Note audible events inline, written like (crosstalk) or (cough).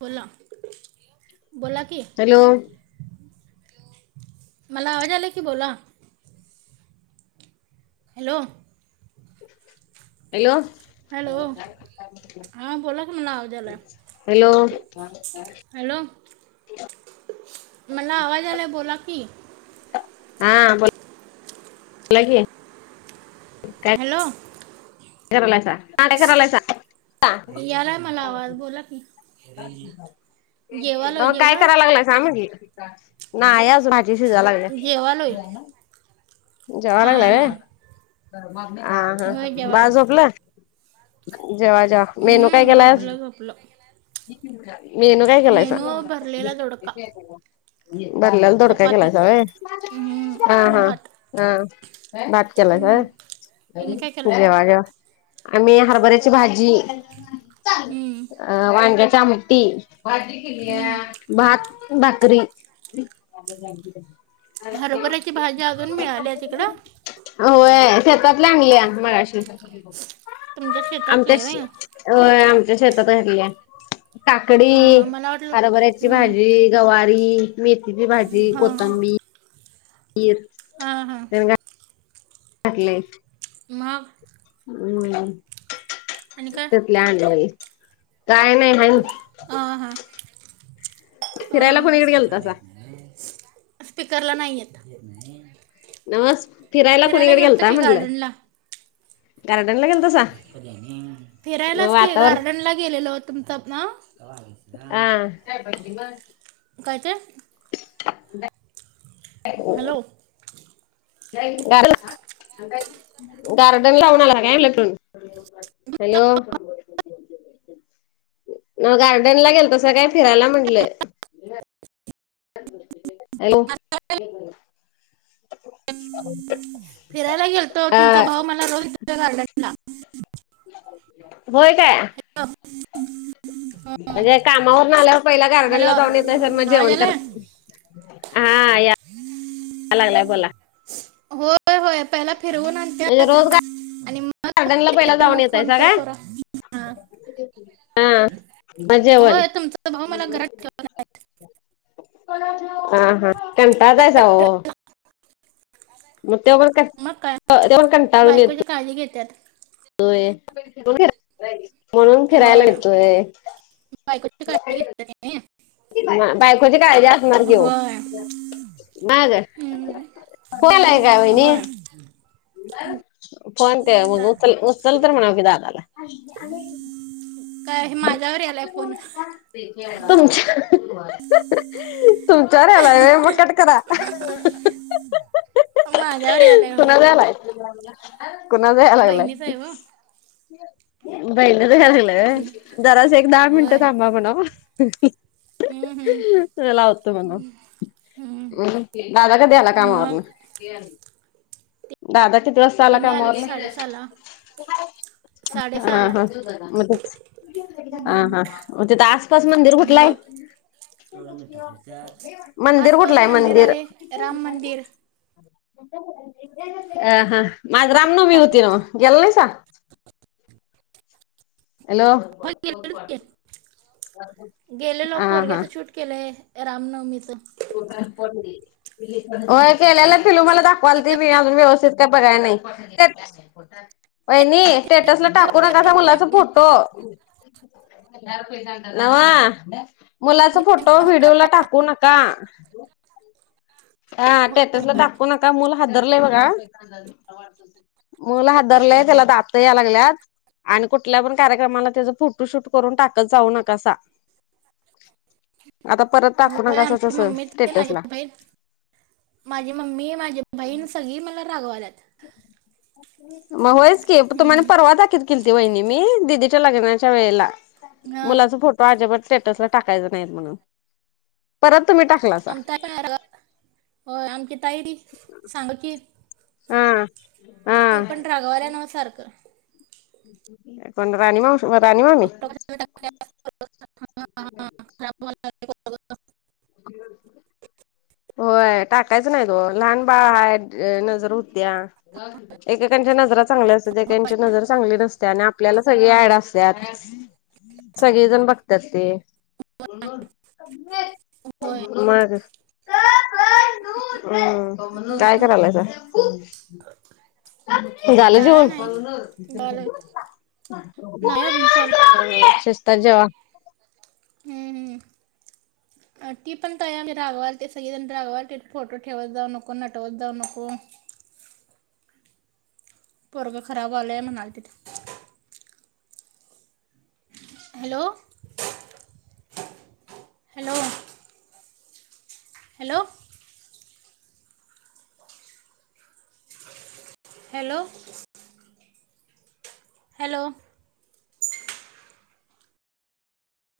बोला,, बोला की. हॅलो मला आवाज याला की बोला. हॅलो. हॅलो. हॅलो,, हा बोलाकी मला आवाज आला हॅलो. हॅलो. मला आवाज यालाय बोला की. हा बोल ला की. ठीकाय हॅलो. करालायसा, काय करालायसा? उलापी. अं काय जेवला करा लागलायसा म्हटली,, नाई आजून आ मेसेज आला का?, जेवालोय (unintelligible) जावा लागला हां हां ना. हा होय हं, बाळ जेवाया झोपलं? जेवा-जेवा, मेनू काय केलास? पलं मेनू काय केलायसा? भरलेला दोडका भरल्याला दोडका, चपाती केलायसा व्हयं? हं, हा आणि हां. भात अं, भात केलायस हं. होय, तुम्ही काय केला जेवा-जेवा. आम्ही हरभऱ्याची भाजी, हं, अ वांग (unintelligible) आमटी, भाजी केल्या हं. भात, भाकरी हरभऱ्याची भाजी, अजून मिळाल्या तिकडं? होय, शेतातल्या आणल्या, मगाशी तुमच्या आमच्या शेतातले शे होय होय, आमच्या शेतात य म्हंटल, काकडी, हां हां मला वाटलं हरभऱ्याची हं, भाजी गवारी, मेथीची भाजी, हां कोथिंबीर, इर हां हां. टाकलय मग? ह्म, आणि काय त्यातल आणलेली, काय नही बाई. अं हं, फिरायला ह्म (inaudible) कुणीकडे गेलतासा? स्पीकरला नाही येत, नवस फिरायला कुणीकडे गेलत गेलता की, म्हटलं? गार्डनला. गार्डनला, गेलतासा? मग फिरायलाच की, वातावरण गार्डन ला गेलेलो, तुमचा अं? आं. (unintelligible) काय-काय? (inaudible) Hello (unintelligible) garden (unintelligible) hello? म गार्डनला गेलतो, सगळे फिरायले म्हनले? (inaudible) हॅलो? (inaudible) फिरायला गेलतो, अ तुमचा भाऊ, मला रोज (unintelligible) गार्डनला. होय काय? (unintelligible) अगं कामावरन आल्यावर, पहिला हॅलो गार्डनला जाऊन येतयसा, मग आवाज जेवण कर आलाय हां या, (unintelligible) लागलाय, बोला होय-होय, पहिला फिरवून आण म्हणजे रोज गार गार्डनला पहिला, त्यांना जाऊन फोन येतायसा कॉल का? करा हां हं म जेवण. होय तुमचा भाऊ मला घरात ठेवला नाही अं हं, कंटाळतासा ओ? मग त्योपण काय, अ त्योपण कंटाळूण बायकोची येतोय. काळजी घेत्यात. होय, म्हणून फिरायला होय नेतोय बायकोची काळजी घेत्या, (unintelligible) नहीं? म, बायकोची काळजी, असणार की वो. होय ना गं? हम्म. फोन आलाय का वहिणी? होय कोण ते, मग चाल. उचल-उचल तर, म्हणावं की दादाला. काय माझ्यावर यालाय फोन. तुमच्या तुमच्यावर यालाय वय मग कट करा. माझ्यावर यायलाय होय कुणाचा यालाय? कुणाचा याय लागलाय बहिणीच आहे हो बहिणीचा याय लागलाय होय. जरासं एक दहा मिनटं होय थांबा म्हणावं. हम्म, हम्म, लावत म्हण हम्म. दादा कधी आला कामावरून? मग दादा किती वाज आला तिने आले कामावरन साडेसहाला साडेसहाला हा-हा हा-हा मग तिथ आसपास मंदिर कुठलं मग आहे? मंदिर आसपास कुठलं आहे मंदिर? राम मंदिर मग आज रामनवमी होती ना गेला नाहीसा? हॅलो? होय गेले लोक हा हा पोरग्याच शूट केलाय रामनवमीच. (unintelligible) हो केलेला फिल्म मला दाखवालत मी अजून व्यवस्थित काय बघाय नाही (unintelligible) वहिनी स्टेटसला टाकू नकासा बनवायलाच मुलाचा फोटो. नव्हा मुलाचा फोटो नाही. व्हिडिओला टाकू नक का हा होय होय स्टेटसला टाकू नका मुल हादरलंय बघा. मुलं होय हादरलंय त्याला होय दात याय लागल्यात. आणि कुठल्या पण कार्यक्रमाला त्याचा फोटोशूट करून टाकत जाऊ नकासा. आता परत टाकू ना होय कस आमची तस मम्मी ते माझी स्टेटसला. बहीण माझी मम्मी माझी बहिण सगळी मला रागवायलात. मग होयच की तुम्हाने हम्म. परवा दाखवत केली ती वहिणी मी दिदीच्या लग्नाच्या वेळेला. हा मुलाचा फोटो अजिबात स्टेटसला टाकायच नाहीत म्हणून परत तुम्ही टा (unintelligible) होय आमची तायडी सांग की? हा ते पण रागवाल्या नव्ह सारखं. कोण राणी मामी? फोटो कशाला टाकते? खराब व्हायला लागले. (unintelligible) होय टाकायचं नाही तो लहान बाळ हयात नजर होत्या. एकेकांच्या नजर चांगल्या असतात एांची नजर चांगली नसते आणि आपल्याला सगळी ऍड असत. सगळेजण बघतात ते. होय मग. हम्मं काय करालायसा? झालं काय जेवन? नाही झालं नाही अजून चालू शीस्तता जेव्हा. हम्मं -हम्म. ती पण काय आहे रागावर ते सगळेण रागाववर फोटो ठेवत जाऊ नको नटवत जाऊ नको. पोरग खराब व्हायला म्हणाल तिथे. Hello. Hello. Hello. Hello. Hello.